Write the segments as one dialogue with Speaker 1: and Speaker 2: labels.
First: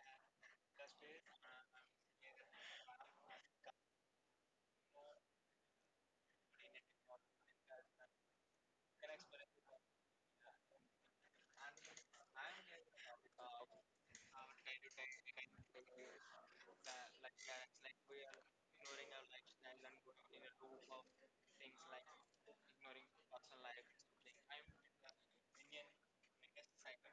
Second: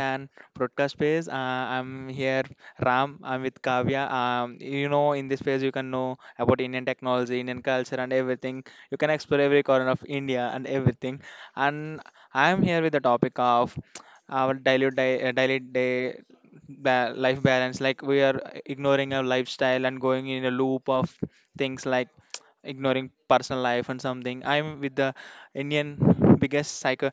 Speaker 1: Fan Broadcast Space. I'm here, Ram. I'm with Kavya. In this space, you can know about Indian technology, Indian culture, and everything. You can explore every corner of India and everything. And I'm here with the topic of our daily day life balance. Like we are ignoring our lifestyle and going in a loop of things like ignoring personal life and something. I'm with the Indian biggest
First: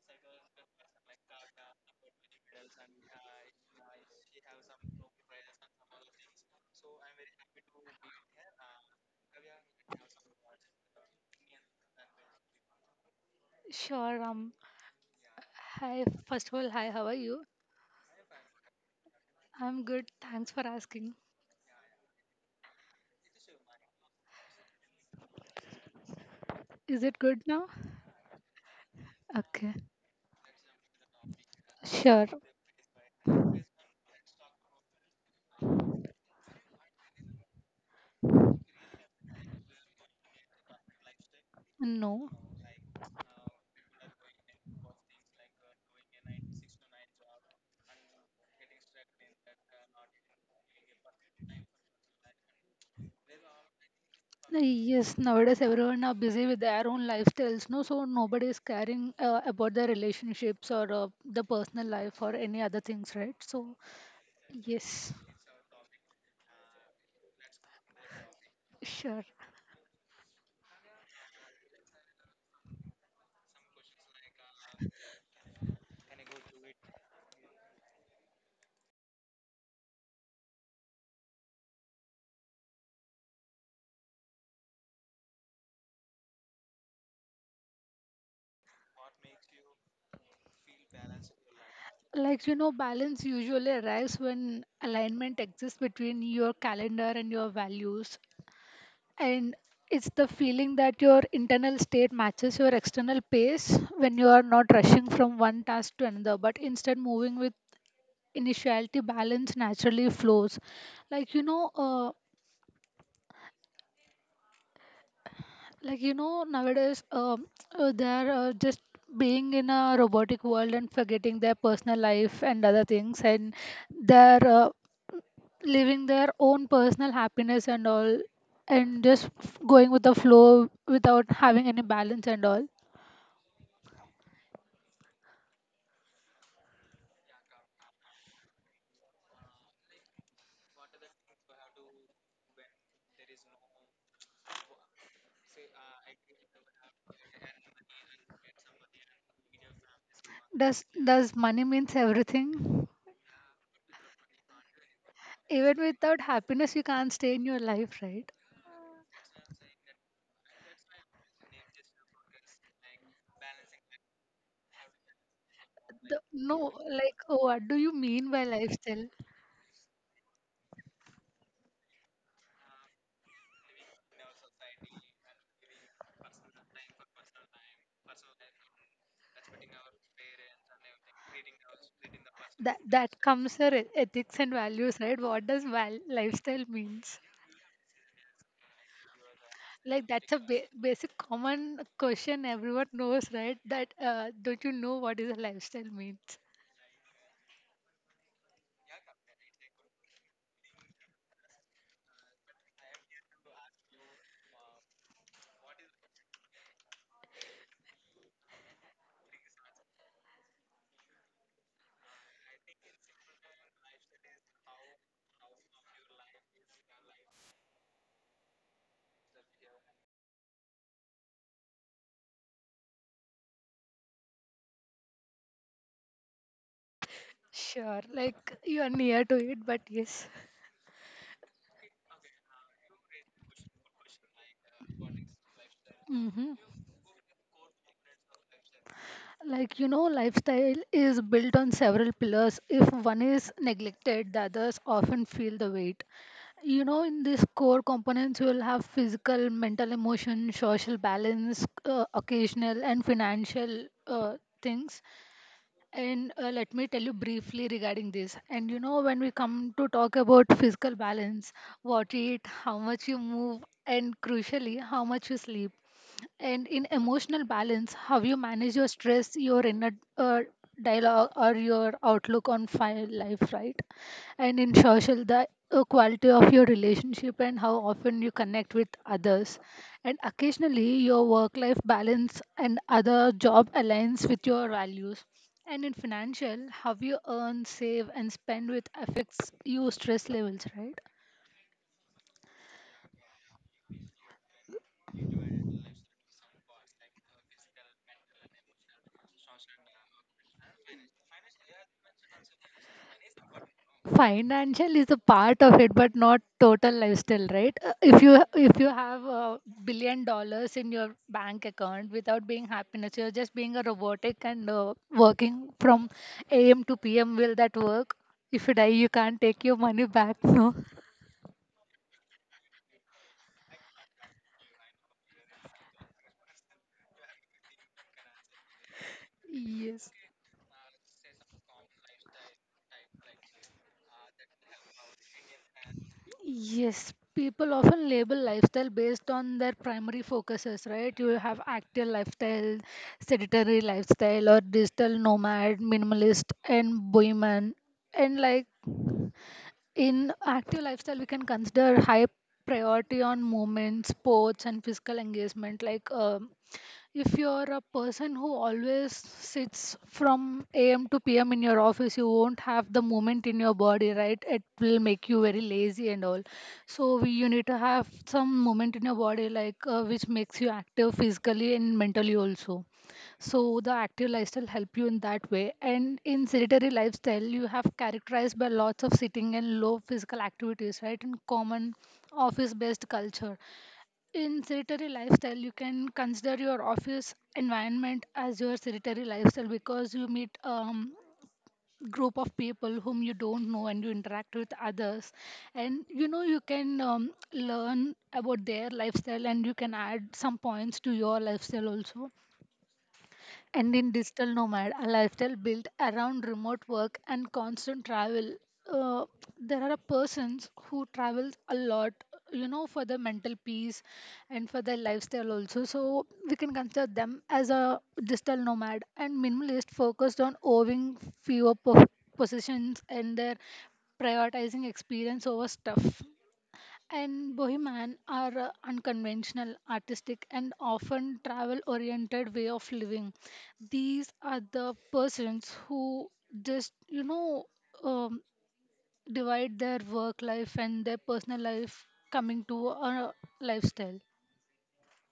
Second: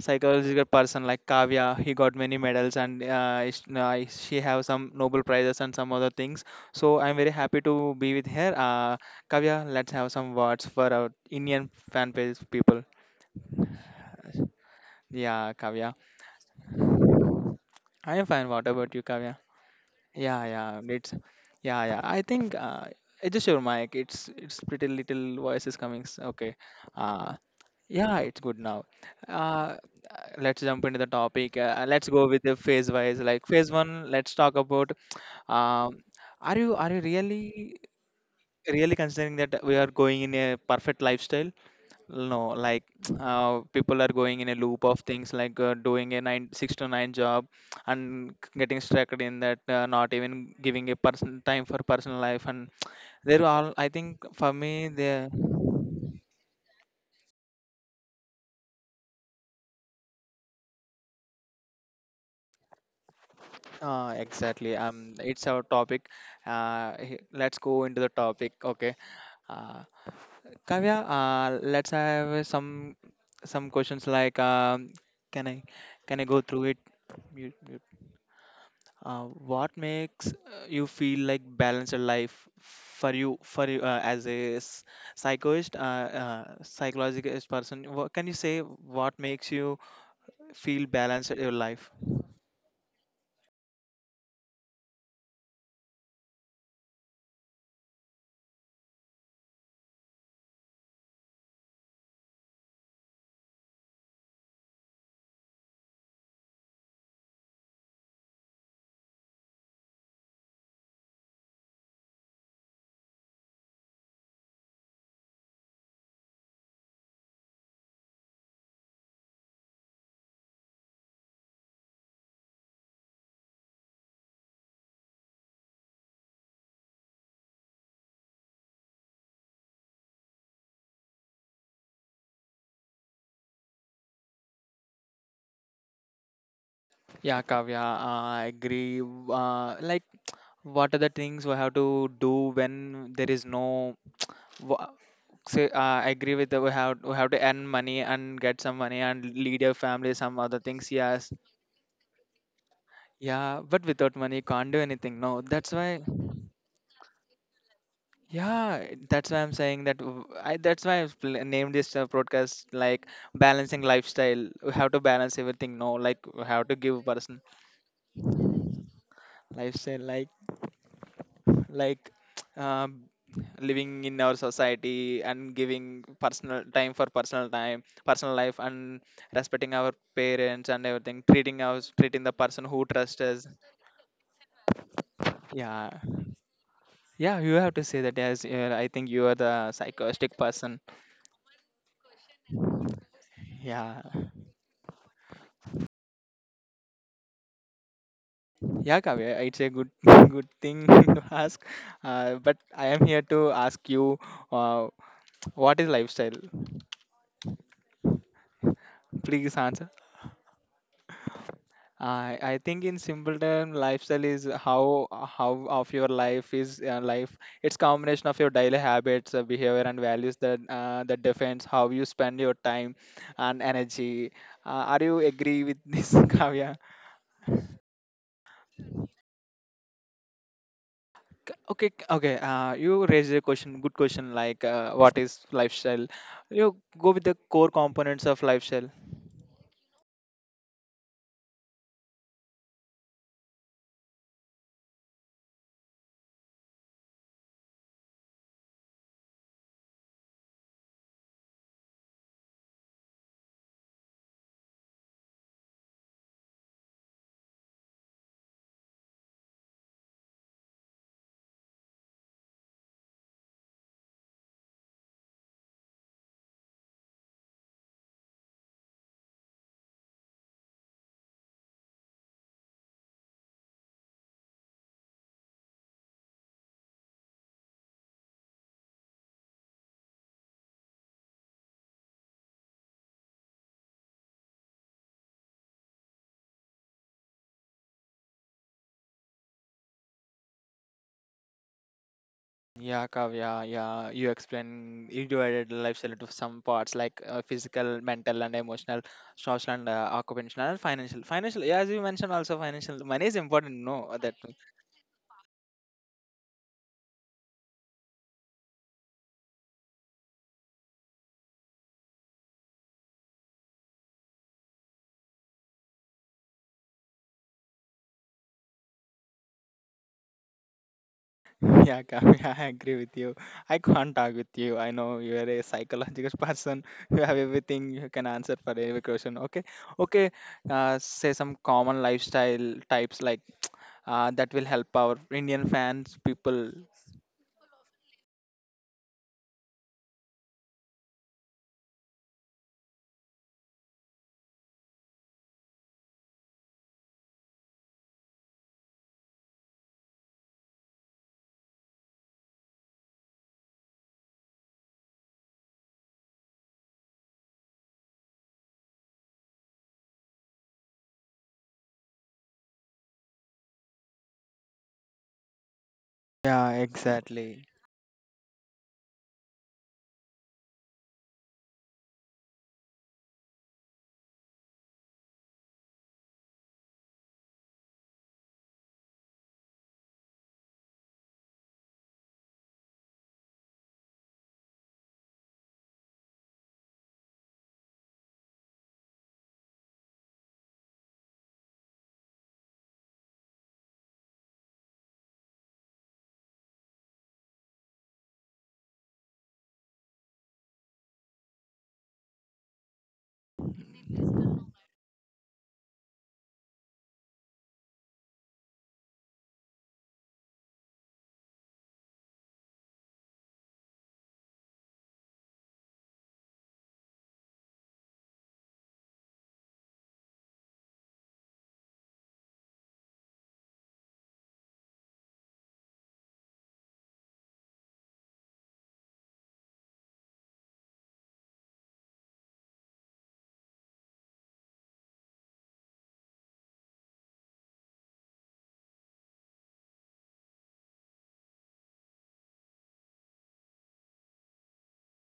Speaker 1: psychological person like Kavya. He got many medals and she have some Nobel prizes and some other things. So I'm very happy to be with her. Kavya, let's have some words for our Indian fan page people.
Speaker 2: Sure,
Speaker 1: Yeah, Kavya.
Speaker 2: hi, first of all, hi, how are you?
Speaker 1: I am fine. What about you, Kavya?
Speaker 2: I'm good,
Speaker 1: Yeah,
Speaker 2: thanks for
Speaker 1: yeah, it's
Speaker 2: asking.
Speaker 1: yeah. I think adjust your mic. It's pretty little voice is coming. Okay.
Speaker 2: Is it
Speaker 1: Uh,
Speaker 2: good now?
Speaker 1: yeah, it's good now.
Speaker 2: Okay,
Speaker 1: Uh, let's jump into the topic. Let's go
Speaker 2: sure.
Speaker 1: with the phase wise. Like phase one, let's talk about. Um, are you really? Really considering that we are going in a perfect lifestyle?
Speaker 2: No.
Speaker 1: No, like people are going in a loop of things like doing a 6 to 9 job and getting stuck in that, not even giving a person time for personal life. And they're all, I think for
Speaker 2: Uh,
Speaker 1: me
Speaker 2: yes,
Speaker 1: they,
Speaker 2: nowadays everyone are busy with their own lifestyles, no, so nobody is caring about their relationships or the personal life or any other things, right? So,
Speaker 1: exactly,
Speaker 2: yes.
Speaker 1: it's our topic. Let's go into the topic. Okay,
Speaker 2: Sure.
Speaker 1: uh, Kavya, let's have some questions like can I can I go through it? Mute, mute. Uh, what makes you feel like balanced life for you as a psychologist, psychologist person? What, can you say what makes you feel balanced in your life?
Speaker 2: Like, you know, balance usually arrives when alignment exists between your calendar and your values. And it's the feeling that your internal state matches your external pace when you are not rushing from one task to another, but instead moving with initiality balance naturally flows. Like you know uh, like you know nowadays, they are, just being in a robotic world and forgetting their personal life and other things, and their living their own personal happiness and all, and just going with the flow without having any balance and all.
Speaker 1: Yeah, Kavya, I agree. Like, what are the things we have to do when there is no— Wha- So, I agree with that. We have to earn money and get some money and lead your family some other
Speaker 2: does
Speaker 1: things. Yes,
Speaker 2: does money means everything?
Speaker 1: yeah, but without money you can't do anything. No, that's
Speaker 2: Even
Speaker 1: why.
Speaker 2: without happiness you can't stay in your life, right?
Speaker 1: Yeah, that's why I'm saying that. W- I That's why I've named this broadcast like balancing lifestyle. We have to balance everything. No, like we
Speaker 2: No,
Speaker 1: have to give
Speaker 2: like,
Speaker 1: person
Speaker 2: what do you mean by lifestyle?
Speaker 1: lifestyle like um, living in our society and giving personal time for personal life and respecting our parents and everything, treating us, treating the person
Speaker 2: that
Speaker 1: who
Speaker 2: that
Speaker 1: trusts us.
Speaker 2: comes your ethics and values, right? What does
Speaker 1: Yeah,
Speaker 2: lifestyle means?
Speaker 1: yeah, you have to say that. Yes, yeah, I think you are the
Speaker 2: Like, that's
Speaker 1: psychotic
Speaker 2: a
Speaker 1: person.
Speaker 2: basic common question everyone knows, right? That
Speaker 1: Yeah,
Speaker 2: Don't you know what is a lifestyle means?
Speaker 1: yeah, Kavya, it's a good good thing to ask. But I am here to ask you, uh, what is lifestyle? Please answer. I think in simple term, lifestyle is how of your life is life. It's combination of your daily habits, behavior, and values that that defines how you spend your time and energy. Are you agree with this, Kavya?
Speaker 2: Sure, like you are near to it, but yes.
Speaker 1: Okay, okay. You raised a question. Good question. Like, what is lifestyle?
Speaker 2: Hmm.
Speaker 1: You go with the core components of lifestyle.
Speaker 2: Like you know, lifestyle is built on several pillars. If one is neglected, the others often feel the weight. You know, in these core components, you will have physical, mental, emotion, social balance, occasional, and financial things. And let me tell you briefly regarding this. And you know, when we come to talk about physical balance, what you eat, how much you move, and crucially, how much you sleep, and in emotional balance, how you manage your stress, your inner uh, dialogue, or your outlook on life, right? And in social, the quality of your relationship and how often you connect with others. And occasionally, your work life balance and other job aligns with your values. And in financial, how you earn, save, and spend with affects your stress levels, right?
Speaker 1: Yeah, Kavya, yeah, you explain, you divided lifestyle into some parts like physical, mental, and emotional, social, and occupational, and financial. Financial, yeah, as you mentioned, also financial money is important. No, that—
Speaker 2: Financial is a part of it but not total lifestyle, right? If you have $1 billion in your bank account without being happiness, you're just being a robotic and working from am to pm. Will that work? If you die you can't take your money back, no?
Speaker 1: yeah, Kavya, I agree with you. I can't argue with you. I know you are a psychological person. You have everything. You can answer for every question. Okay,
Speaker 2: Yes.
Speaker 1: okay. Say some common lifestyle types like that will help our Indian fans people.
Speaker 2: Yes, people often label lifestyle based on their primary focuses, right? You have active lifestyle, sedentary lifestyle, or digital nomad, minimalist, and bohemian. And like, in active lifestyle, we can consider high priority on movement, sports, and physical engagement. Like, if you're a person who always sits from AM to PM in your office, you won't have the movement in your body, right? It will make you very lazy and all.
Speaker 1: Yeah,
Speaker 2: So, you
Speaker 1: exactly.
Speaker 2: need to have some movement in your body, like, which makes you active physically and mentally also. So the active lifestyle help you in that way. And in sedentary lifestyle, you have characterized by lots of sitting and low physical activities, right? In common office-based culture. In sedentary lifestyle, you can consider your office environment as your sedentary lifestyle because you meet group of people whom you don't know and you interact with others, and you know you can learn about their lifestyle and you can add some points to your lifestyle also. And in digital nomad, a lifestyle built around remote work and constant travel. Uh, there are persons who travel a lot, you know, for their mental peace and for their lifestyle also. So we can consider them as a digital nomad. And minimalist focused on owning fewer possessions, and their prioritizing experience over stuff. And bohemian are unconventional, artistic, and often travel oriented way of living. These are the persons who just, um, divide their work life and their personal life coming to a lifestyle.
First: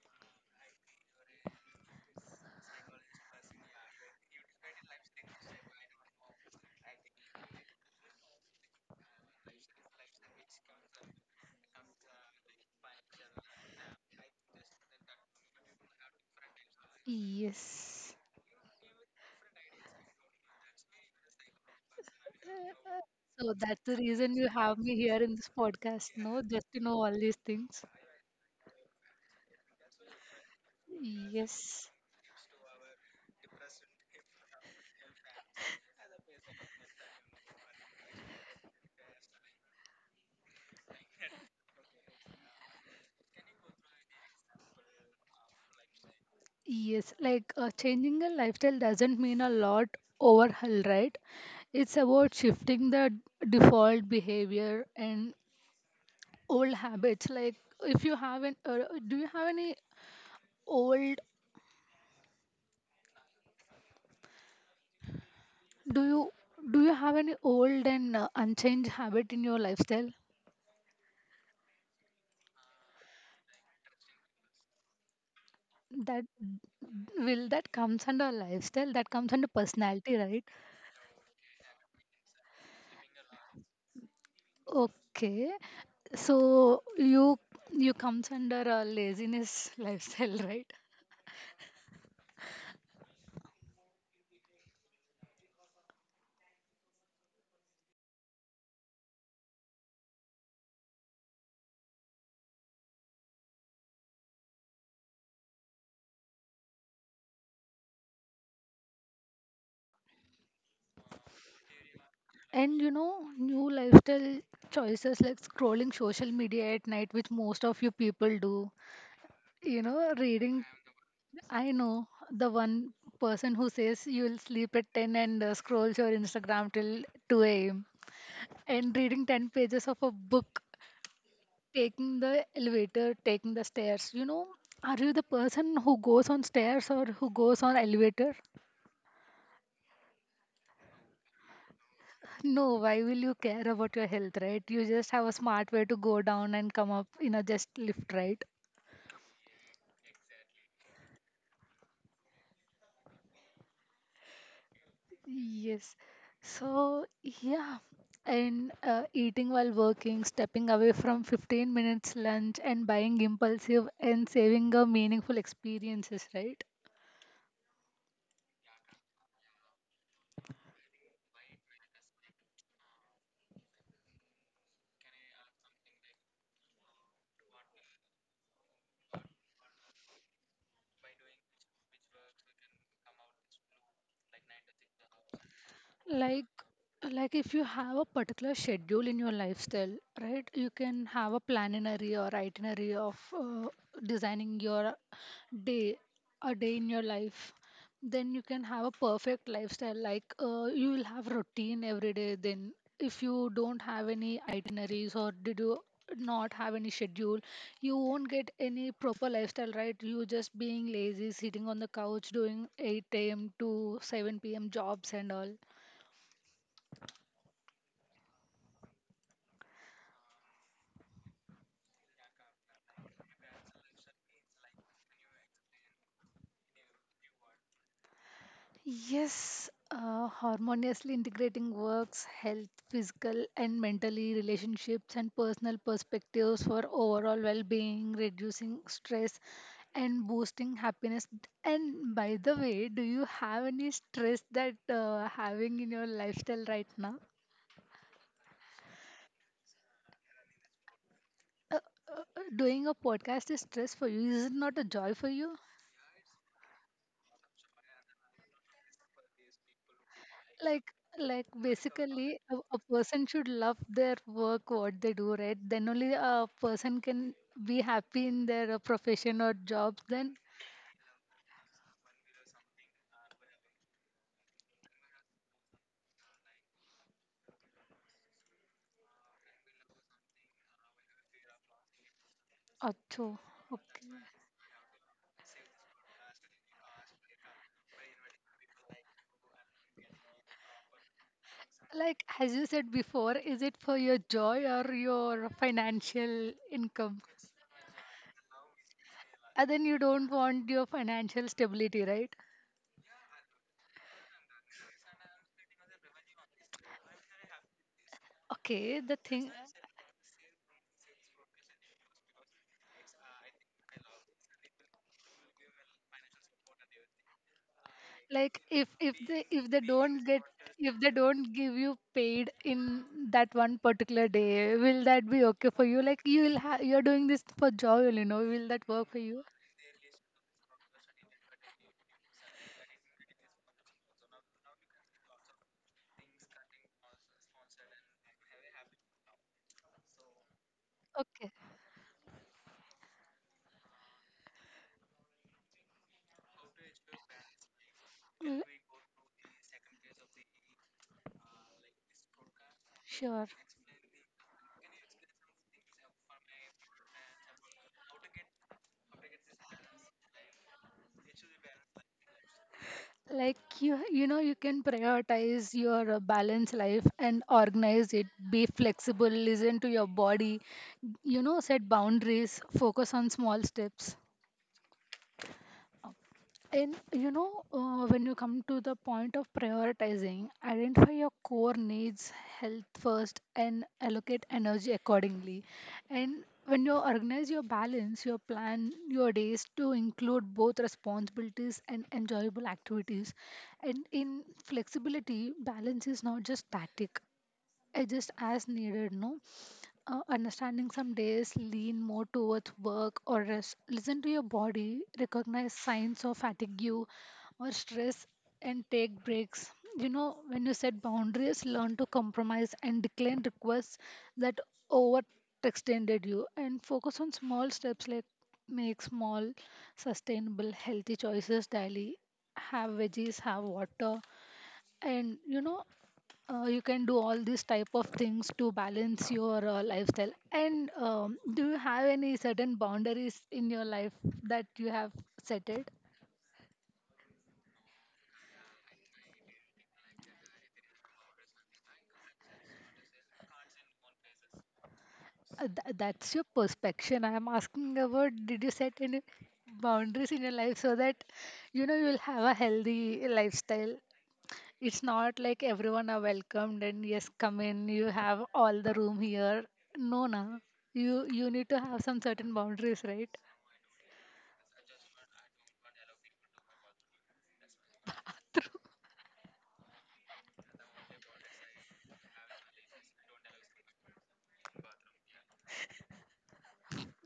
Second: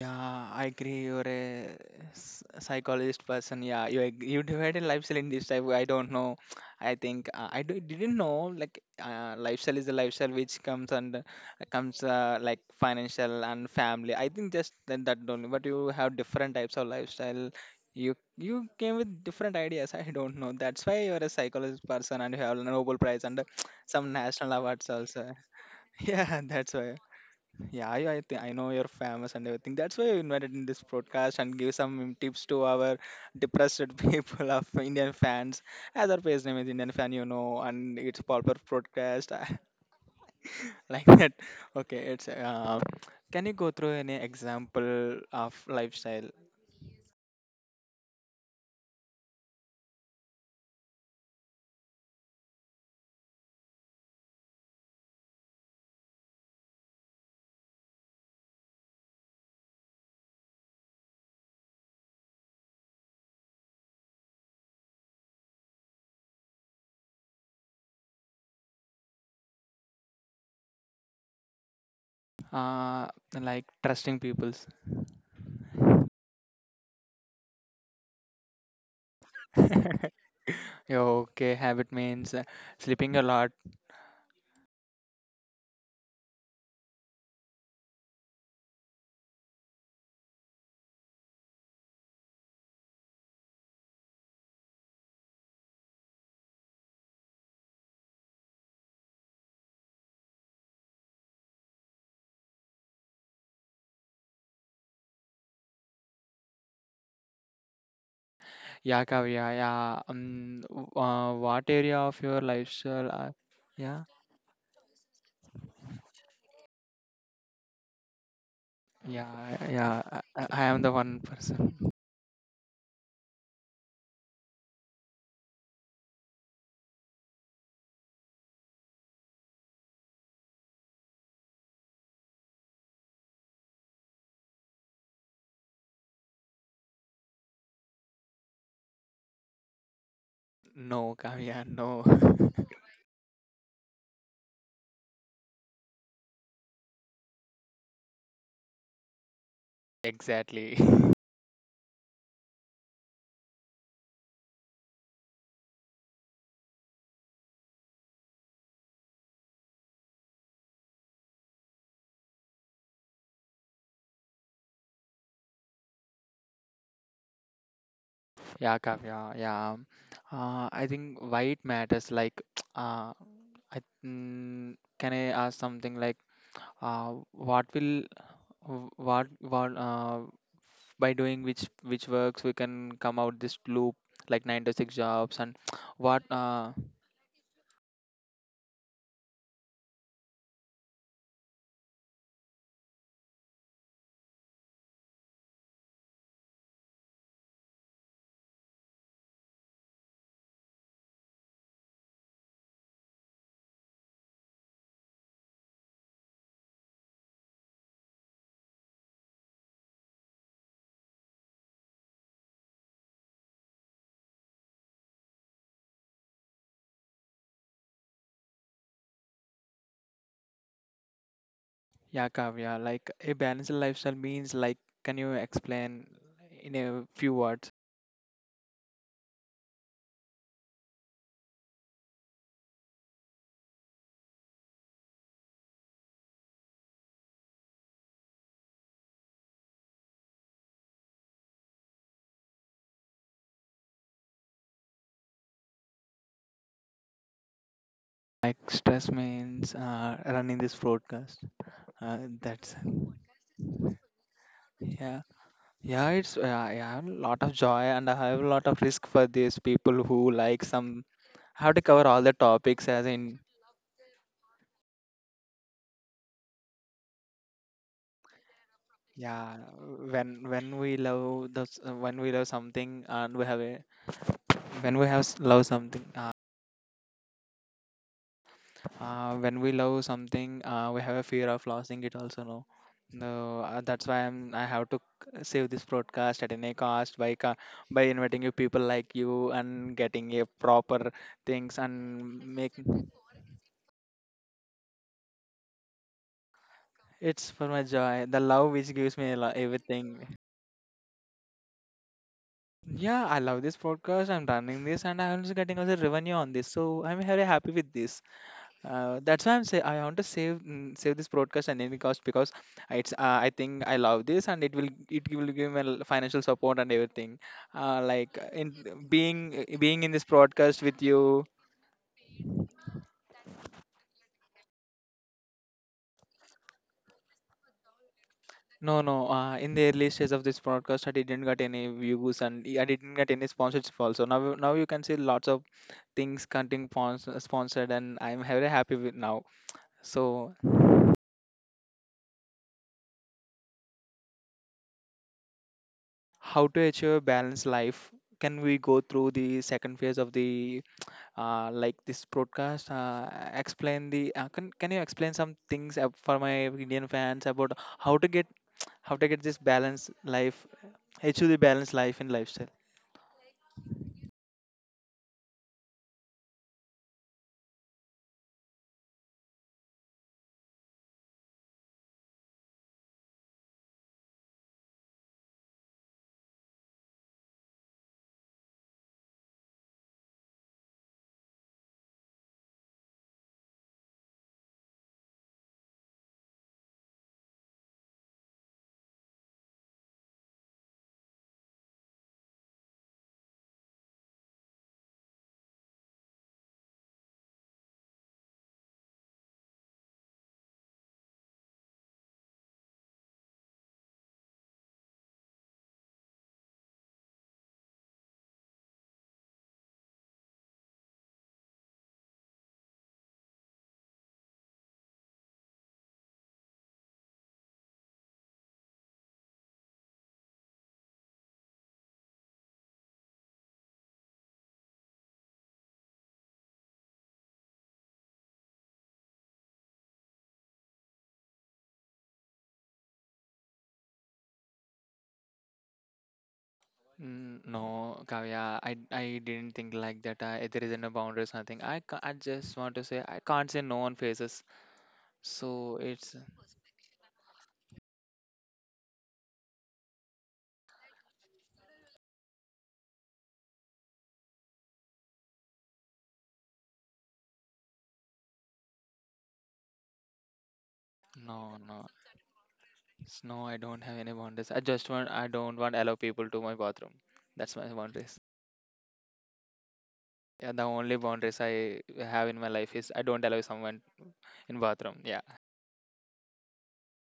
Speaker 1: Yeah, I agree. You're a psychologist person. Yeah, you divided lifestyle in this type. I don't know. I think didn't know like lifestyle is a lifestyle which comes under comes like financial and family. I think just that, that only. But you have different types of lifestyle.
Speaker 2: Yes.
Speaker 1: You came with different ideas. I don't know. That's why you're a psychologist person and you have a Nobel Prize and
Speaker 2: So that's the
Speaker 1: some
Speaker 2: reason you
Speaker 1: national
Speaker 2: have
Speaker 1: awards
Speaker 2: me here
Speaker 1: also.
Speaker 2: in this podcast,
Speaker 1: Yeah,
Speaker 2: no? Just
Speaker 1: that's
Speaker 2: to
Speaker 1: why.
Speaker 2: know all these things.
Speaker 1: Yeah, think I know you're famous and everything. That's why you invited in this broadcast and give
Speaker 2: Yes.
Speaker 1: some tips to our depressed people of Indian fans. As our page name is Indian fan, you know, and it's popular broadcast like that. Okay, it's can you go through any example of lifestyle?
Speaker 2: Yes. Like, changing a lifestyle doesn't mean a lot overhaul, right? It's about shifting the default behavior and old habits. Like, if you have an, do you have any old, do you have any old and unchanged habit in your lifestyle?
Speaker 1: uh, like trusting people's?
Speaker 2: that that comes under lifestyle? That comes under personality, right?
Speaker 1: Yeah, okay, habit means sleeping a lot.
Speaker 2: Okay, so you comes under a laziness lifestyle, right?
Speaker 1: Yeah, Kavya, yeah. What area of your
Speaker 2: And you know
Speaker 1: lifestyle?
Speaker 2: new
Speaker 1: Yeah.
Speaker 2: lifestyle choices like scrolling social media at night, which most of you people do.
Speaker 1: Yeah,
Speaker 2: You know,
Speaker 1: yeah, I
Speaker 2: reading.
Speaker 1: am the one
Speaker 2: I
Speaker 1: person.
Speaker 2: know the one person who says you'll sleep at 10 and scroll your Instagram till 2 a.m. and reading 10 pages of a book. Taking the elevator, taking the stairs. You know, are you the person who goes on stairs or who goes on elevator?
Speaker 1: No, Kavya, no.
Speaker 2: No, why will you care about your health, right? You just have a smart way to go down and come up in a just lift, right?
Speaker 1: Exactly.
Speaker 2: Yes. So, yeah. And eating while working, stepping away from 15 minutes lunch, and buying impulsive and saving a meaningful experiences, right?
Speaker 1: Yeah, Kavya, yeah. I think why it matters, like, uh, I, can I ask something like, what will, w- what, by doing which works we can come out this loop, like nine to six jobs, and what,
Speaker 2: like
Speaker 1: uh,
Speaker 2: like, if you have a particular schedule in your lifestyle, right, you can have a planary or itinerary of designing your day, a day in your life. Then you can have a perfect lifestyle. Like, you will have routine every day. Then if you don't have any itineraries, or did you not have any schedule, you won't get any proper lifestyle, right? You just being lazy sitting on the couch doing 8 a.m. to 7 p.m. jobs and all.
Speaker 1: yeah, Kavya, like a balanced lifestyle means, like, can you explain in a few words?
Speaker 2: Yes, harmoniously integrating works, health, physical and mentally relationships and personal perspectives for overall well-being, reducing stress and boosting happiness. And by the way, do you have any stress that having in your lifestyle right now?
Speaker 1: Like stress means running this broadcast.
Speaker 2: Uh,
Speaker 1: That's—
Speaker 2: Doing a podcast is stress for you. Is it not a joy
Speaker 1: yeah,
Speaker 2: for you?
Speaker 1: yeah. It's I have a lot of joy and I have a lot of risk for these people who like
Speaker 2: like
Speaker 1: some.
Speaker 2: like,
Speaker 1: I have to cover all the
Speaker 2: basically, a
Speaker 1: topics as
Speaker 2: person
Speaker 1: in—
Speaker 2: should love their work what they do, right? Then only a person can be happy in their profession or
Speaker 1: yeah.
Speaker 2: job. Then
Speaker 1: When we love those, when we love something and we have a when we have s- love something. When we love something, we have a fear of losing it also, no?
Speaker 2: achoo.
Speaker 1: No,
Speaker 2: Okay.
Speaker 1: that's why I have to save this broadcast at any cost by by inviting you people like you and getting a proper things
Speaker 2: Like,
Speaker 1: and
Speaker 2: as you
Speaker 1: make—
Speaker 2: said before, is it for your joy or your financial income?
Speaker 1: it's for my joy, the love which gives me a
Speaker 2: And then you don't
Speaker 1: everything.
Speaker 2: want your financial stability, right?
Speaker 1: Yeah, I love this podcast. I'm running this, and I'm also getting also revenue on this, so I'm very happy with this.
Speaker 2: Okay, the
Speaker 1: That's
Speaker 2: thing.
Speaker 1: why I want to save, save this broadcast at any cost because it's I think I love this and it will give me financial support and everything. Like
Speaker 2: Like,
Speaker 1: in being being in this broadcast
Speaker 2: if
Speaker 1: with
Speaker 2: they
Speaker 1: you.
Speaker 2: don't give you paid in that one particular day, will that be okay for you? Like, you will you're doing this for joy, will that
Speaker 1: No,
Speaker 2: work for
Speaker 1: no.
Speaker 2: you?
Speaker 1: In the early stage of this broadcast, I didn't get any views and I didn't get any sponsorship also. Now, now you can see lots of things getting sponsored, and I'm very happy with now. So,
Speaker 2: Okay.
Speaker 1: how to achieve a balanced life?
Speaker 2: Mm,
Speaker 1: Can we go through the second phase of the like this broadcast,
Speaker 2: sure.
Speaker 1: explain the can you explain some things for my indian fans about how to get how to get this balanced life, achieve the balanced life and lifestyle?
Speaker 2: Like, you know, you can prioritize your balanced life and organize it, be flexible, listen to your body, you know, set boundaries, focus on small steps. And you know, when you come to the point of prioritizing, identify your core needs, health first, and allocate energy accordingly. And when you organize your balance, your plan your days to include both responsibilities and enjoyable activities. And in flexibility, balance is not just static, adjust as needed, no? Understanding some days lean more towards work or rest. Listen to your body, recognize signs of fatigue or stress, and take breaks. You know, when you set boundaries, learn to compromise and decline requests that overextended you, and focus on small steps like make small, sustainable, healthy choices daily. Have veggies, have water, and you know, you can do all these type of things to balance your lifestyle. And do you have any certain boundaries in your life that you have set it?
Speaker 1: Mm, no, Kavya, I didn't think like that. I, there is no boundaries, nothing. I just want to say I can't say no on faces.
Speaker 2: uh, th-
Speaker 1: So
Speaker 2: that's
Speaker 1: it's
Speaker 2: your perspection. I am asking about, did you set any boundaries in your life so that you know you'll have a healthy lifestyle? It's not like everyone are welcomed and yes, come in, you have all the room here, no na. You need
Speaker 1: no,
Speaker 2: to have
Speaker 1: no,
Speaker 2: some certain boundaries, right?
Speaker 1: it's no. I don't have any boundaries. I don't want allow people to my bathroom. That's my boundaries. Yeah, the only boundaries I have in my life is I don't allow someone in bathroom. Yeah.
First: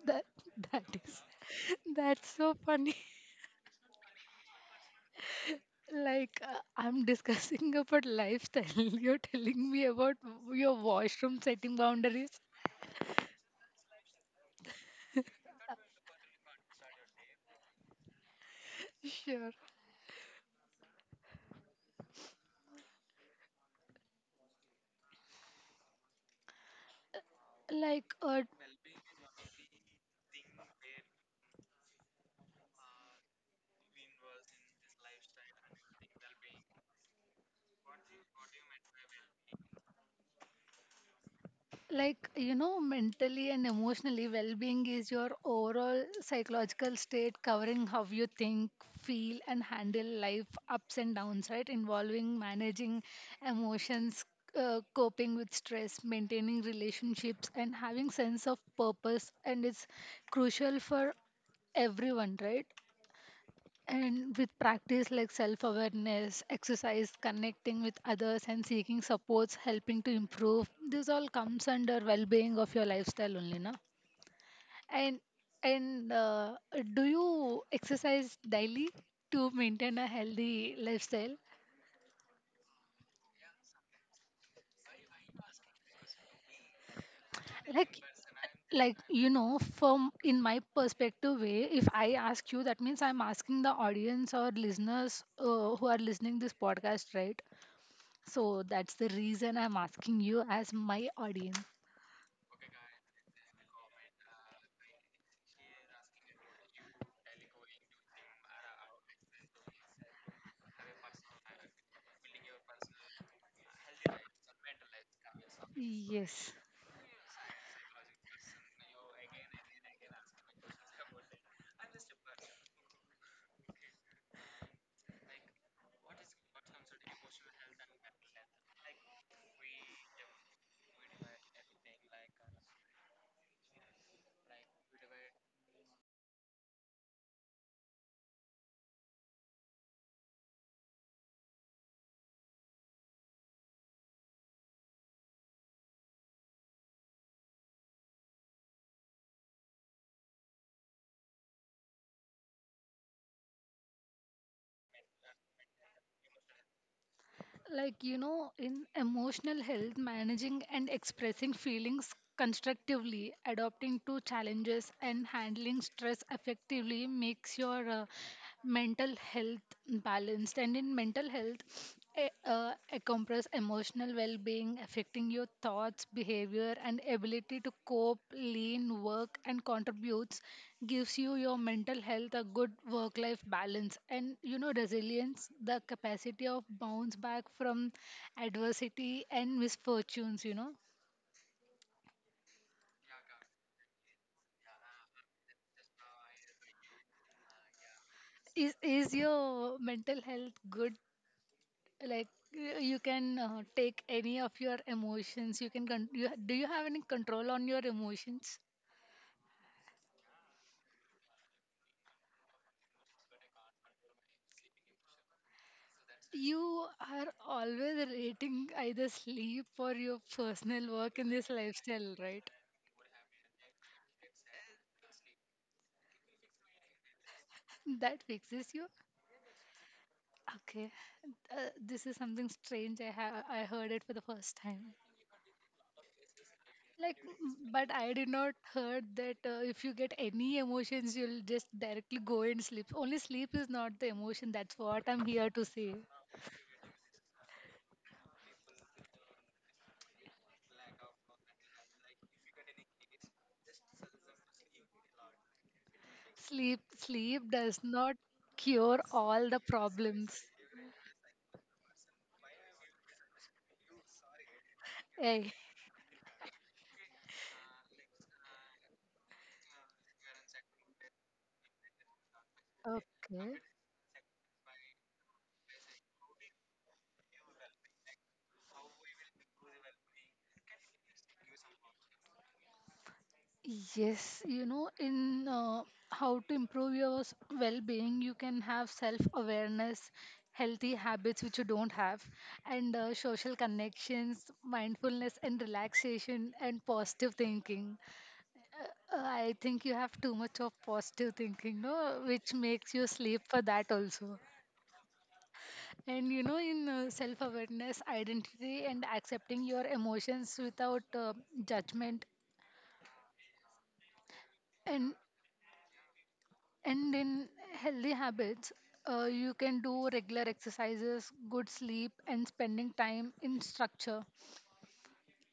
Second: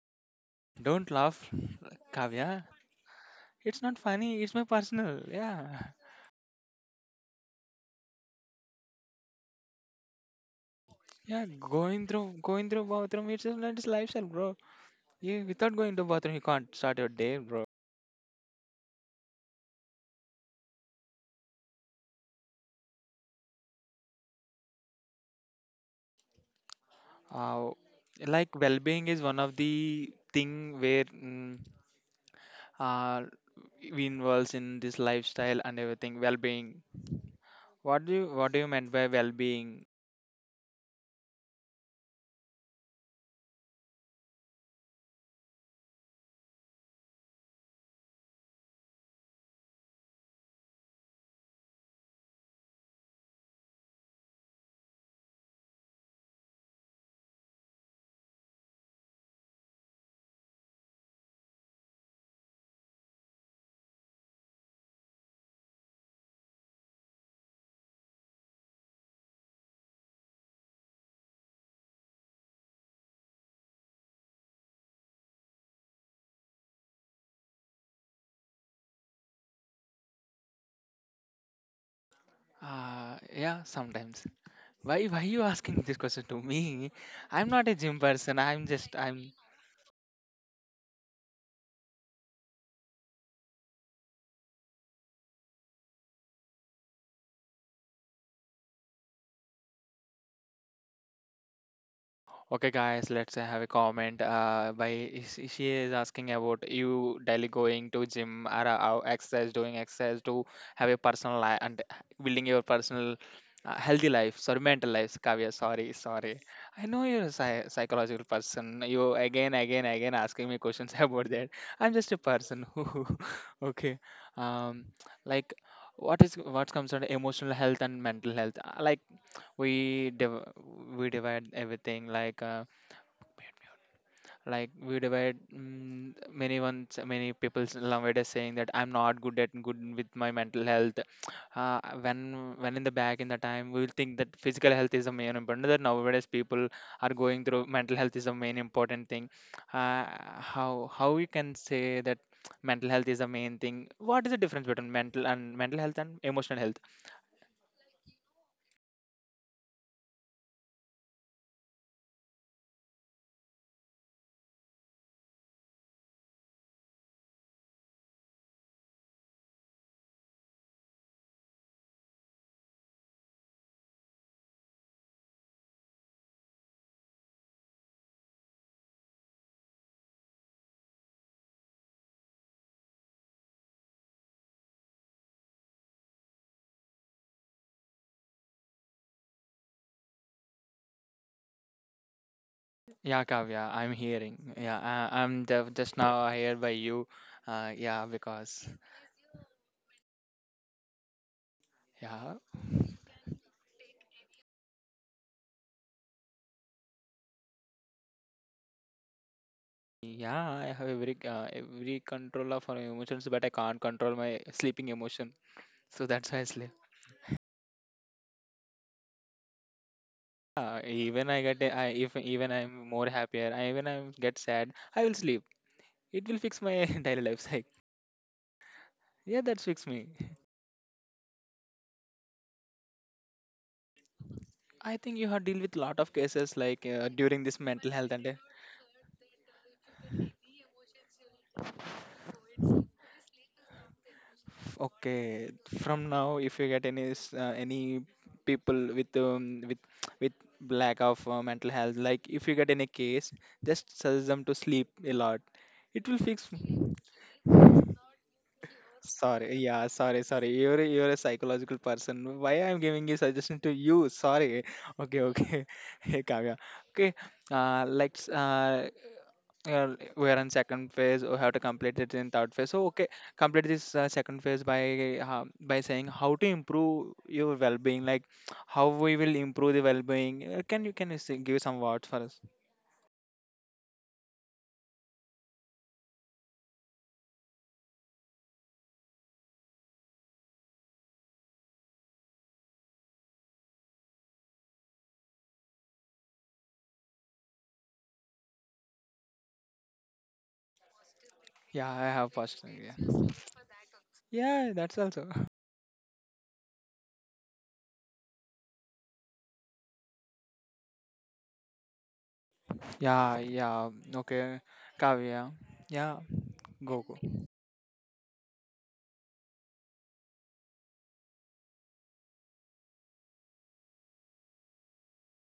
Speaker 2: that That
Speaker 1: Don't
Speaker 2: is.
Speaker 1: laugh,
Speaker 2: That's so
Speaker 1: Kavya.
Speaker 2: funny.
Speaker 1: It's not funny. It's my personal. Yeah.
Speaker 2: Like, I'm discussing about lifestyle. You're telling me about your washroom
Speaker 1: Yeah.
Speaker 2: setting
Speaker 1: Going through
Speaker 2: boundaries.
Speaker 1: going through bathroom. It's just not his lifestyle, bro. You without going to bathroom, you can't start your day, bro.
Speaker 2: Sure.
Speaker 1: Uh,
Speaker 2: Like, uh,
Speaker 1: like well-being is one of the thing where uh, we involves in this lifestyle and everything. Well-being. What do you mean by well-being?
Speaker 2: like, you know, mentally and emotionally well-being is your overall psychological state covering how you think, feel, and handle life ups and downs, right? Involving managing emotions, coping with stress, maintaining relationships, and having sense of purpose. And it's crucial for everyone, right? And with practice like self awareness, exercise, connecting with others, and seeking supports, helping to improve, this all comes under well being of your lifestyle only, na? And and do you exercise daily to maintain a healthy lifestyle?
Speaker 1: Yeah. Sometimes. Why you asking this question to me? I'm not a
Speaker 2: Like
Speaker 1: gym person. I'm just
Speaker 2: like, you
Speaker 1: I'm
Speaker 2: know, from in my perspective way, if I ask you that means I'm asking the audience or listeners, who are listening this podcast, right? So that's the reason I'm asking you as my audience.
Speaker 1: Okay, guys, let's have a comment. By is she is asking about you daily going to gym or exercise, doing exercise to have a personal life and building your personal healthy life. Sorry, mental life. Kavya, sorry, sorry.
Speaker 2: Yes.
Speaker 1: I know you're a psychological person. You again, again, again asking me questions about that. I'm just a person who, okay, um, like what is— what comes under emotional health and mental health? Like we div- we divide everything like. Like we divide many people nowadays saying that I'm not good with my mental health. uh, when when in the back in the time we will think that physical health is the main important, that nowadays people are going through mental health is the main important thing. Uh, how how we can say that mental health is the main thing? What is the difference between mental health and emotional health?
Speaker 2: Like, you know, in emotional health, managing and expressing feelings constructively, adapting to challenges, and handling stress effectively makes your mental health balanced. And in mental health, encompass emotional well-being affecting your thoughts, behavior, and ability to cope, lean work, and contributes, gives you your mental health a good work-life balance. And you know, resilience, the capacity of bounce back from adversity and misfortunes, you know.
Speaker 1: Yeah, Kavya, I'm hearing. Yeah, just now here by you. uh, yeah because
Speaker 2: Is your mental health good? Like,
Speaker 1: yeah.
Speaker 2: you can take any of your emotions. You can you, do you have any control on your emotions?
Speaker 1: Yeah, I have every control of our emotions, but I can't control my sleeping emotion. So that's why I sleep.
Speaker 2: You are always rating either sleep or your personal work
Speaker 1: Even
Speaker 2: in
Speaker 1: I
Speaker 2: this
Speaker 1: get I if
Speaker 2: lifestyle,
Speaker 1: even
Speaker 2: right?
Speaker 1: I'm more happier, I get sad, I will sleep. It will fix my daily life cycle.
Speaker 2: That fixes you.
Speaker 1: Yeah, that fix me.
Speaker 2: Okay. This is something strange. I heard it for the first
Speaker 1: I
Speaker 2: time.
Speaker 1: think you have deal with lot of cases like
Speaker 2: Like,
Speaker 1: during this mental
Speaker 2: but
Speaker 1: health
Speaker 2: I
Speaker 1: and
Speaker 2: did not heard that if you get any emotions, you'll just directly go and sleep. Only sleep is not the emotion, that's what I'm
Speaker 1: Okay,
Speaker 2: here to say.
Speaker 1: from now, if you get any any people with lack of mental health, like if you get any case, just suggest them to sleep a lot. It will fix.
Speaker 2: Sleep sleep does not cure
Speaker 1: Sorry,
Speaker 2: all the
Speaker 1: yeah, sorry, sorry.
Speaker 2: problems.
Speaker 1: You're a psychological person. Why I'm giving you suggestion to you? Sorry. Okay,
Speaker 2: Hey,
Speaker 1: okay. Hey, Kavya. Okay. Let's we're in second phase or have to complete it in third phase so okay. Complete this second phase by saying how to improve your well-being, like how we will improve the well-being. Can you say, give some words for us?
Speaker 2: yes, you know, in how to improve your well-being, you can have self-awareness, healthy habits which you don't have, and social connections, mindfulness and relaxation, and positive thinking. I think you have too much of positive thinking,
Speaker 1: Yeah, I
Speaker 2: no,
Speaker 1: have
Speaker 2: which
Speaker 1: first thing,
Speaker 2: makes you
Speaker 1: yeah.
Speaker 2: sleep for that also.
Speaker 1: Yeah, that's also.
Speaker 2: And you know, in self awareness, identity, and accepting your emotions without judgment,
Speaker 1: Yeah, yeah. Okay,
Speaker 2: and
Speaker 1: Kavya. Yeah, go.
Speaker 2: in healthy habits, you can do regular exercises, good sleep, and spending time in structure.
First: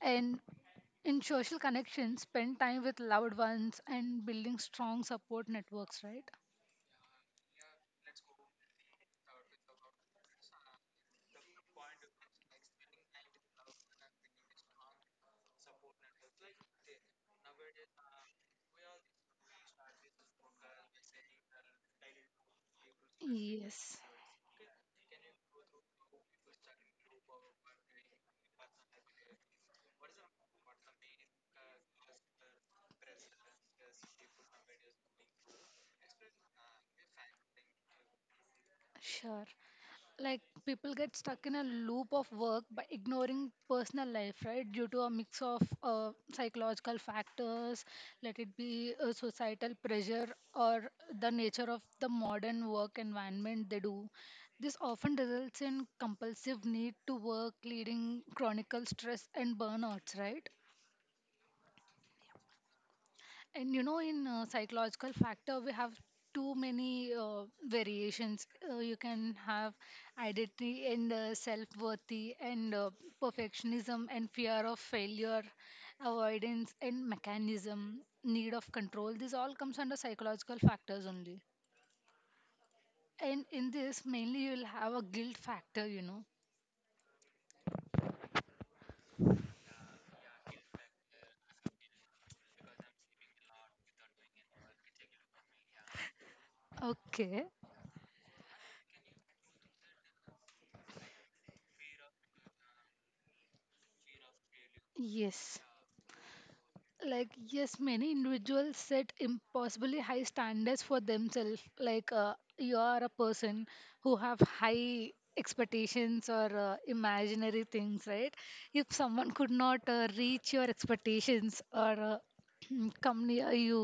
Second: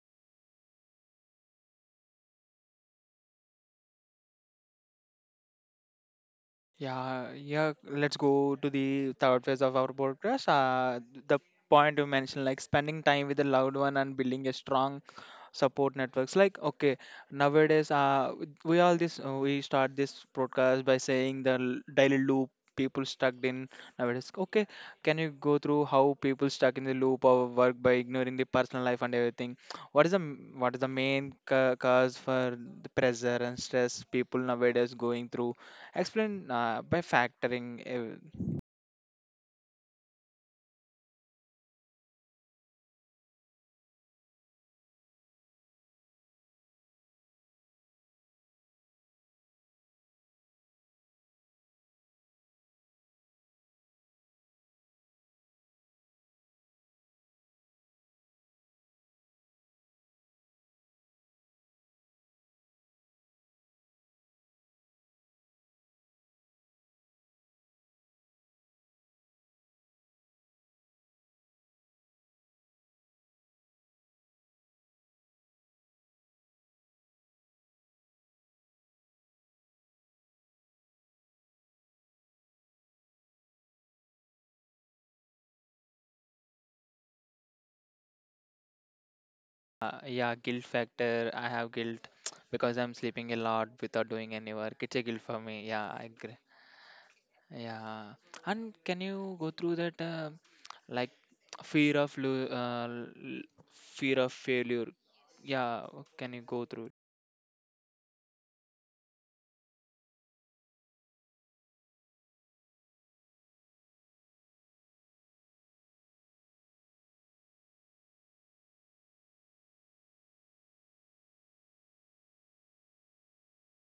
Speaker 2: And in social connections, spend time with loved ones and building strong support networks, right?
Speaker 1: Yeah, yeah, let's go to the third phase of our podcast. The point you mentioned, like spending time with a loved one and building a strong support networks, like okay. Nowadays, we start this broadcast by saying the daily loop people stuck in
Speaker 2: Yes,
Speaker 1: nowadays, okay. Can you go through how people stuck in the loop of work by ignoring the personal life and everything? What is the main cause for the pressure and stress people nowadays going through? Explain by factoring
Speaker 2: sure. Like, people get stuck in a loop of work by ignoring personal life, right? Due to a mix of psychological factors, let it be societal pressure, or the nature of the modern work environment they do. This often results in compulsive need to work, leading chronic stress and burnouts, right? And you know, in psychological factor, we have too many variations. You can have identity and self-worthy and perfectionism and fear of failure, avoidance and mechanism, need of control. This all comes under psychological factors only. And in this, mainly you'll have a guilt factor, you know.
Speaker 1: Yeah, guilt factor. I have guilt because I'm sleeping a lot without doing any work. It's a guilt for me, yeah, I agree.
Speaker 2: Okay.
Speaker 1: Yeah, and can you go through that like fear of lo- uh, l- fear of failure?
Speaker 2: Yes.
Speaker 1: Yeah, can you go through?
Speaker 2: Like, yes, many individuals set impossibly high standards for themselves. Like, you are a person who have high expectations or imaginary things, right? If someone could not reach your expectations or come near you,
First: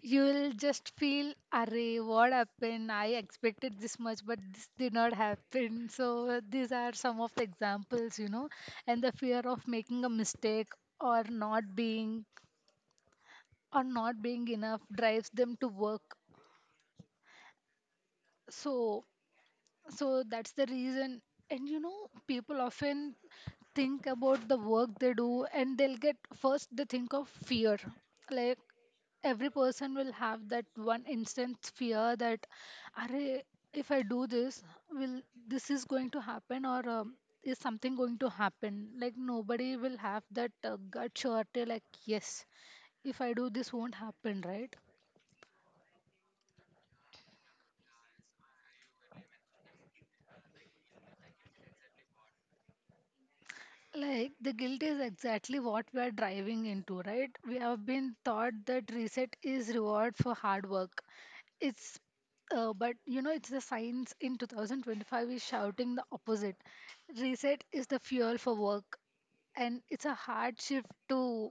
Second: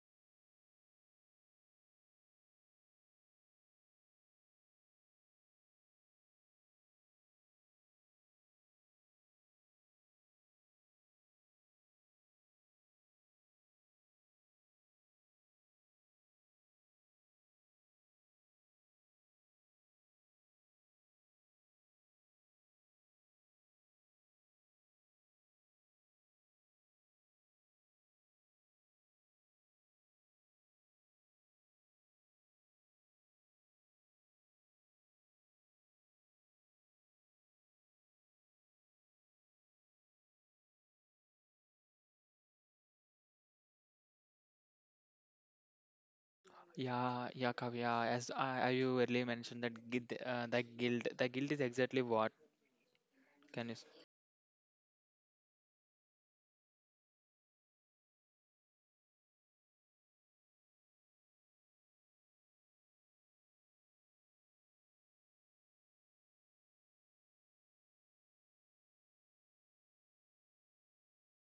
Speaker 2: you will just feel, array, what happened? I expected this much, but this did not happen. So these are some of the examples, you know. And the fear of making a mistake, or not being or not being enough drives them to work. So so that's the reason. And you know, people often think about the work they do, and they'll get, first they think of fear. Like, every person will have that one instant fear that, "Arey, if I do this, will this is going to happen, or is something going to happen?" Like, nobody will have that gut surety, like, yes, if I do this, won't happen, right?
Speaker 1: Yeah, yeah, Kavya. As I you earlier mentioned that guilt, that guilt is exactly what. Can you?
Speaker 2: Like the guilt is exactly what we are driving into, right? We have been taught that reset is reward for hard work. It's, but you know, it's the science in 2025 is shouting the opposite. Reset is the fuel for work, and it's a hard shift to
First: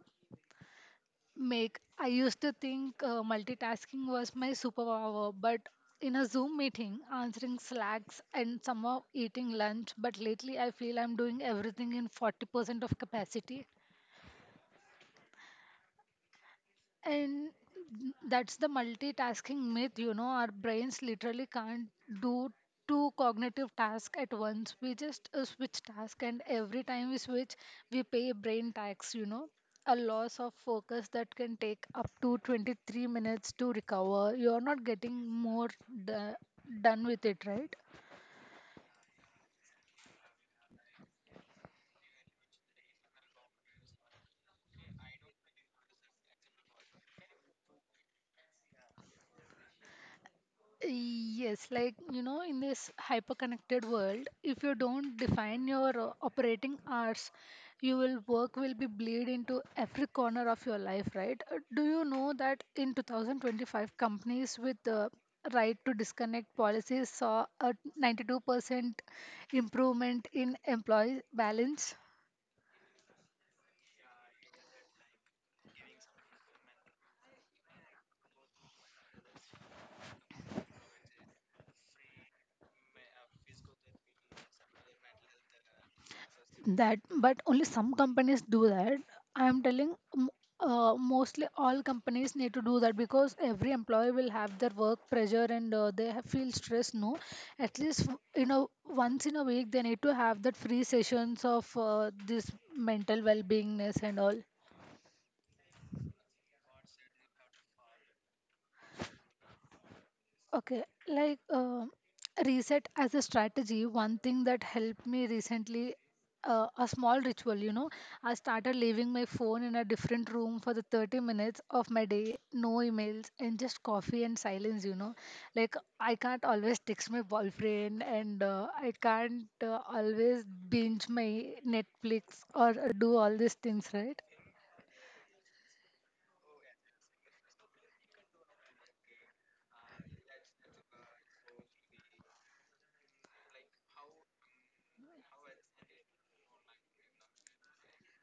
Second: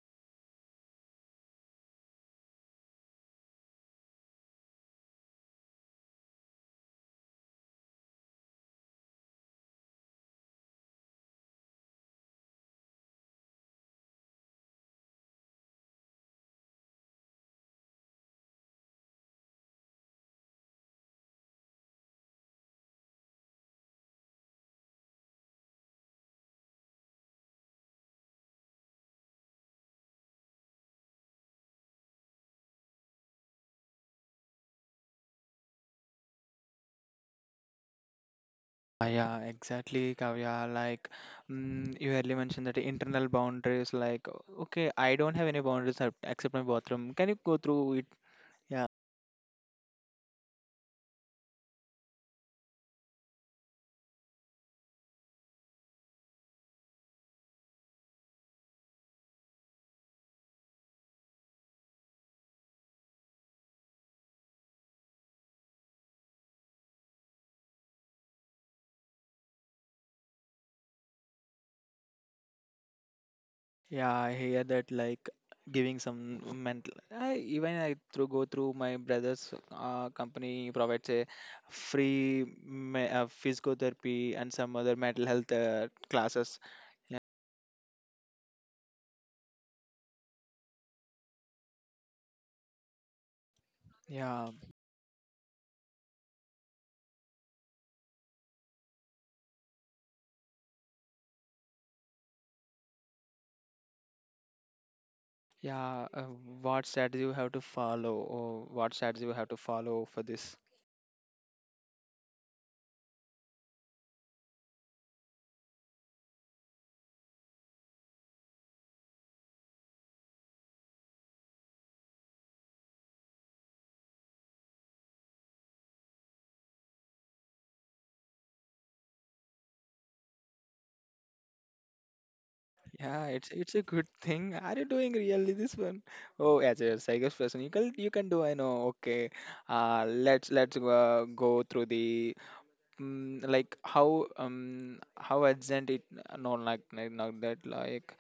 Speaker 2: make. I used to think multitasking was my superpower, but in a Zoom meeting, answering slacks and somehow eating lunch. But lately, I feel I'm doing everything in 40% of capacity. And that's the multitasking myth, you know. Our brains literally can't do two cognitive tasks at once. We just switch task, and every time we switch, we pay brain tax, you know. A loss of focus that can take up to 23 minutes to recover. You're not getting more d- done with it, right?
Speaker 1: Yeah, exactly, Kavya. Like, you earlier mentioned that internal boundaries. Like, okay, I don't have any boundaries except my bathroom. Can you go through it? Yeah.
Speaker 2: Yes, like you know, in this hyper-connected world, if you don't define your operating hours, you will work will be bleed into every corner of your life, right? Do you know that in 2025, companies with the right to disconnect policies saw a 92% improvement in employee balance?
Speaker 1: Yeah, I hear that, like giving some mental. I even I through go through my brother's company provides a free physiotherapy and some other mental health classes.
Speaker 2: That,
Speaker 1: Yeah,
Speaker 2: but only some companies do that. I am telling, mostly all companies need to do that, because every employee will
Speaker 1: yeah,
Speaker 2: have their work pressure and they have, feel stress, no? At least, you know, once in a week, they need to have that free sessions of this mental well-beingness and all.
Speaker 1: yeah. What strategy you have to follow, or what strategy you have to follow for this?
Speaker 2: Okay, like, um, reset as a strategy, one thing that helped me recently, a small ritual, you know, I started leaving my phone in a different room for the 30 minutes of my day, no emails, and just coffee and silence, you know. Like, I can't always text my boyfriend, and I can't always binge my Netflix, or do
Speaker 1: Yeah,
Speaker 2: all
Speaker 1: it's
Speaker 2: these
Speaker 1: it's a
Speaker 2: things,
Speaker 1: good
Speaker 2: right?
Speaker 1: thing. Are you doing really this one? Oh, as a psychic person, you can do. I know. Okay. Let's go through the how urgent it. No, like not that,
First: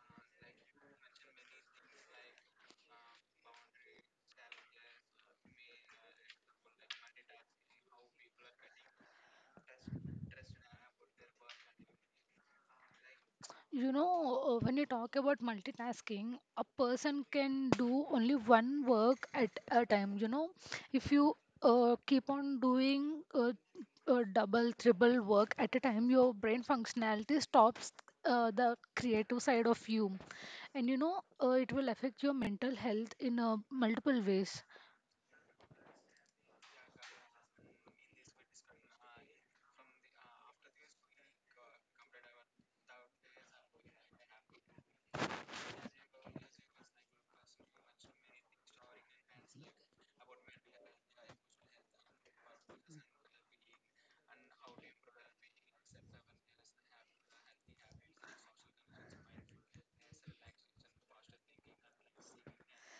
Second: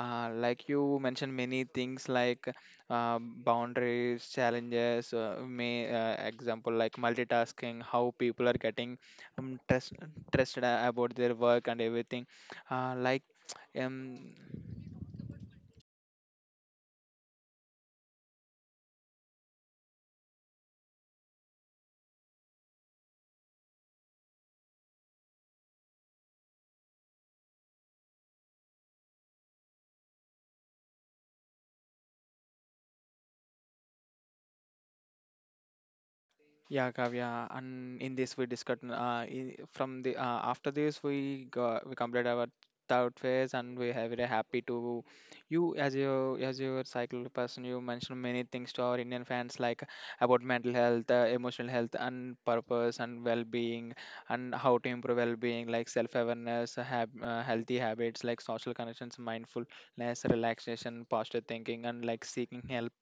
Speaker 1: like you mentioned many things, like boundaries challenges, may example like multitasking, how people are getting um, stress stressed about their work and everything. Uh, like
Speaker 2: You
Speaker 1: um
Speaker 2: know, when you talk about multitasking, a person can do only one work at a time. You know, if you keep on doing double, triple work at a time, your brain functionality stops the creative side of you. And you know, it will affect your mental health in multiple ways.
Speaker 1: Yeah, Kavya, and in this we discussed in, from the after this we got, we completed our third phase and we are very happy to you. As your cycle person, you mentioned many things to our Indian fans, like about mental health, emotional health, and purpose and well-being, and how to improve well-being, like self-awareness, have healthy habits like social connections, mindfulness, relaxation, positive thinking, and like seeking help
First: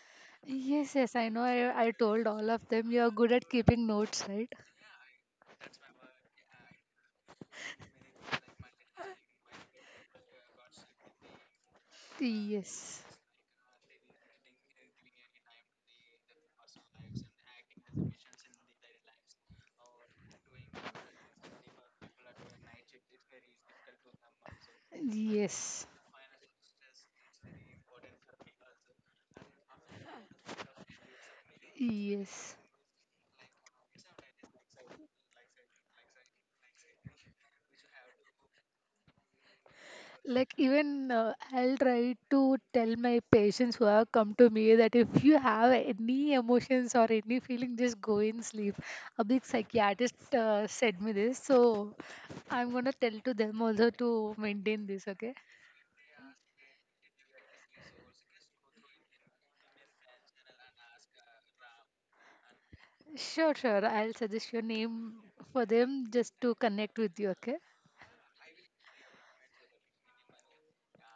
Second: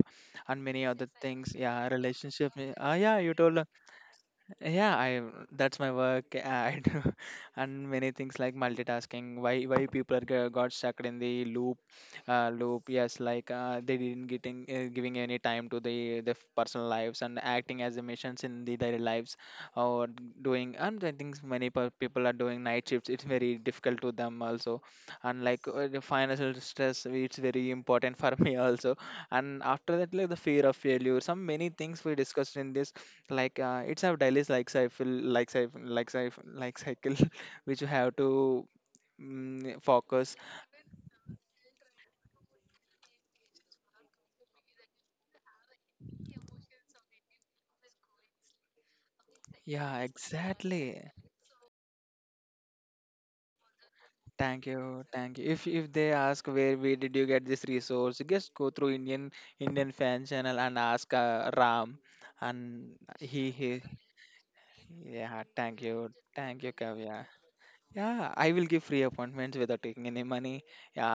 Speaker 1: and many
Speaker 2: Yes,
Speaker 1: other
Speaker 2: yes, I know.
Speaker 1: things. Yeah,
Speaker 2: I told all
Speaker 1: relationship.
Speaker 2: of them, you are
Speaker 1: Yeah,
Speaker 2: good
Speaker 1: you
Speaker 2: at
Speaker 1: told.
Speaker 2: keeping notes, right?
Speaker 1: Yeah, I, that's my work. And And many things like multitasking. Why people are got stuck in the loop, loop?
Speaker 2: Yes.
Speaker 1: Yes, like they didn't getting giving any time to the personal lives and acting as a missions in the daily lives, or doing. And I think many people are doing night shifts. It's very difficult to them also, and like
Speaker 2: Yes.
Speaker 1: the financial stress, it's very important for me also. And after that, like the fear of failure, some many things we
Speaker 2: Yes.
Speaker 1: discussed in this, like it's a daily like cycle, like cycle, like cycle, like cycle, which you have to focus.
Speaker 2: Like, even I'll try to tell my patients who have come to me that if you have any emotions or any feeling, just go and sleep. A big
Speaker 1: Yeah,
Speaker 2: psychiatrist
Speaker 1: exactly.
Speaker 2: said me this, so I'm gonna tell to them also to
Speaker 1: Thank
Speaker 2: maintain
Speaker 1: you,
Speaker 2: this. Okay.
Speaker 1: thank you. If they ask where did you get this resource, just go through Indian fan channel and ask Ram. And he
Speaker 2: Sure
Speaker 1: he.
Speaker 2: sure, I'll suggest your name
Speaker 1: Yeah,
Speaker 2: for
Speaker 1: thank you,
Speaker 2: them just to
Speaker 1: thank you,
Speaker 2: connect with
Speaker 1: Kavya.
Speaker 2: you. Okay.
Speaker 1: Yeah, I will give free appointments without taking any money. Yeah.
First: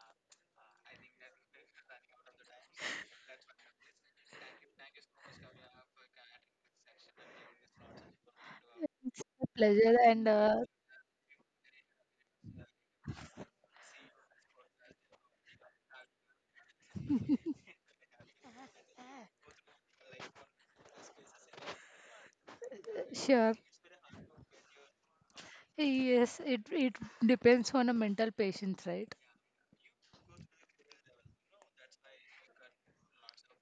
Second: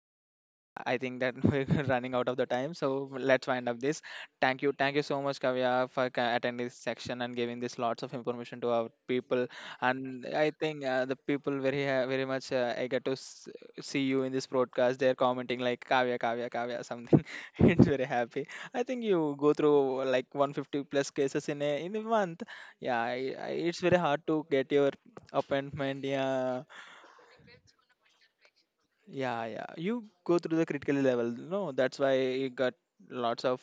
Speaker 1: I think that we're running out of the time, so let's wind up this. Thank you so much, Kavya, for attending this section and giving this lots of information to our people.
Speaker 2: A pleasure,
Speaker 1: And
Speaker 2: and
Speaker 1: I think the people very very much I get to see you in this broadcast. They're commenting like Kavya, Kavya, Kavya, something. It's very happy. I think you go through like 150 plus cases in a month.
Speaker 2: sure.
Speaker 1: It's very hard to get your appointment.
Speaker 2: Yes, it
Speaker 1: Yeah,
Speaker 2: it depends on a mental patient, right?
Speaker 1: yeah, yeah. You go through the critical level. No, that's why you got lots of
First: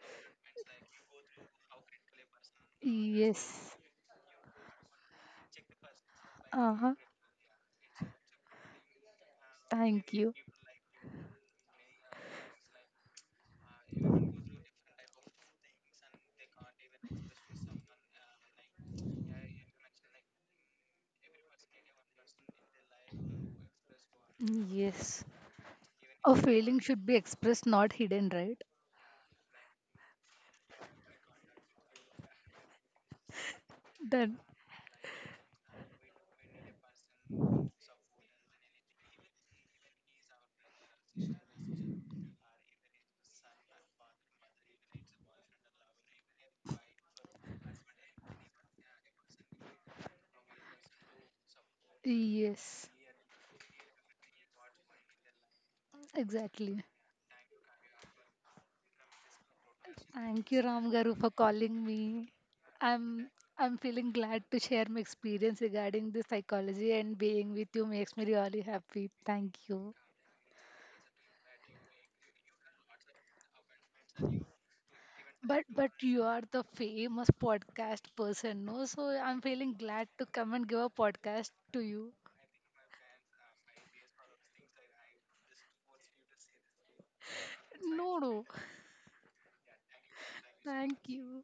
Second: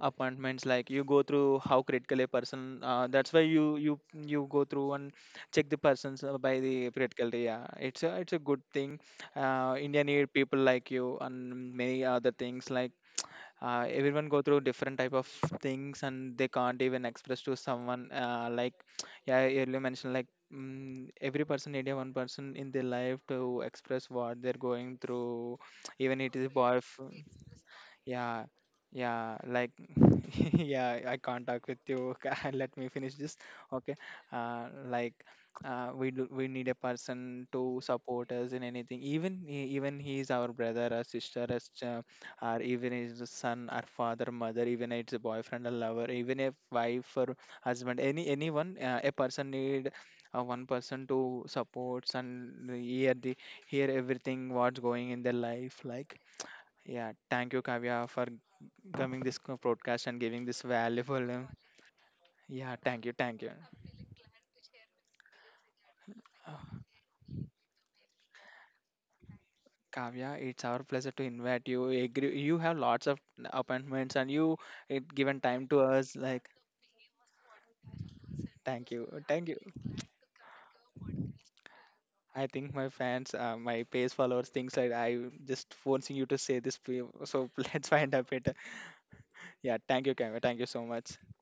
Speaker 1: appointments. Like you go through how critical a person. That's why
Speaker 2: Yes.
Speaker 1: you go through and check the persons by the
Speaker 2: Uh-huh.
Speaker 1: critical. Yeah, it's a good thing. India
Speaker 2: Thank
Speaker 1: need
Speaker 2: you.
Speaker 1: people like you and many other things, like everyone go through different type of things and they can't even express to someone like yeah I earlier mentioned like every person need a one person in their life to express what they're going
Speaker 2: Yes.
Speaker 1: through. Even
Speaker 2: A
Speaker 1: it is a
Speaker 2: feeling should be expressed, not hidden,
Speaker 1: yeah,
Speaker 2: right?
Speaker 1: yeah, like yeah, I can't talk with you. Let me finish this. Okay.
Speaker 2: Then,
Speaker 1: uh like we do, we need a person to support us in anything, even he is our brother or sister, as or even if it's a son or father, mother, even if it's a boyfriend or lover, even a wife or husband, anyone, a person need one person to supports and
Speaker 2: yes,
Speaker 1: hear the hear everything what's going in their life, like.
Speaker 2: exactly.
Speaker 1: Yeah, thank you, Kavya, for coming this broadcast and giving
Speaker 2: Thank you,
Speaker 1: this
Speaker 2: Ram Garu, for
Speaker 1: valuable
Speaker 2: calling me.
Speaker 1: yeah, thank you,
Speaker 2: I'm
Speaker 1: thank you.
Speaker 2: I'm feeling glad to share my experience regarding the psychology, and being with you makes me really happy. Thank you.
Speaker 1: Kavya, it's our pleasure to invite you. Agree- You have lots of appointments and you it given time to
Speaker 2: But
Speaker 1: us.
Speaker 2: you are
Speaker 1: Like,
Speaker 2: the famous podcast person, no?
Speaker 1: thank
Speaker 2: So
Speaker 1: you,
Speaker 2: I'm
Speaker 1: thank you.
Speaker 2: feeling glad to come and give a podcast to you.
Speaker 1: I think my fans, my page followers, thinks like I just forcing you to say this. So let's find
Speaker 2: No,
Speaker 1: a
Speaker 2: no.
Speaker 1: better. Yeah, thank you, Kavya. Thank you so
Speaker 2: Thank
Speaker 1: much.
Speaker 2: you.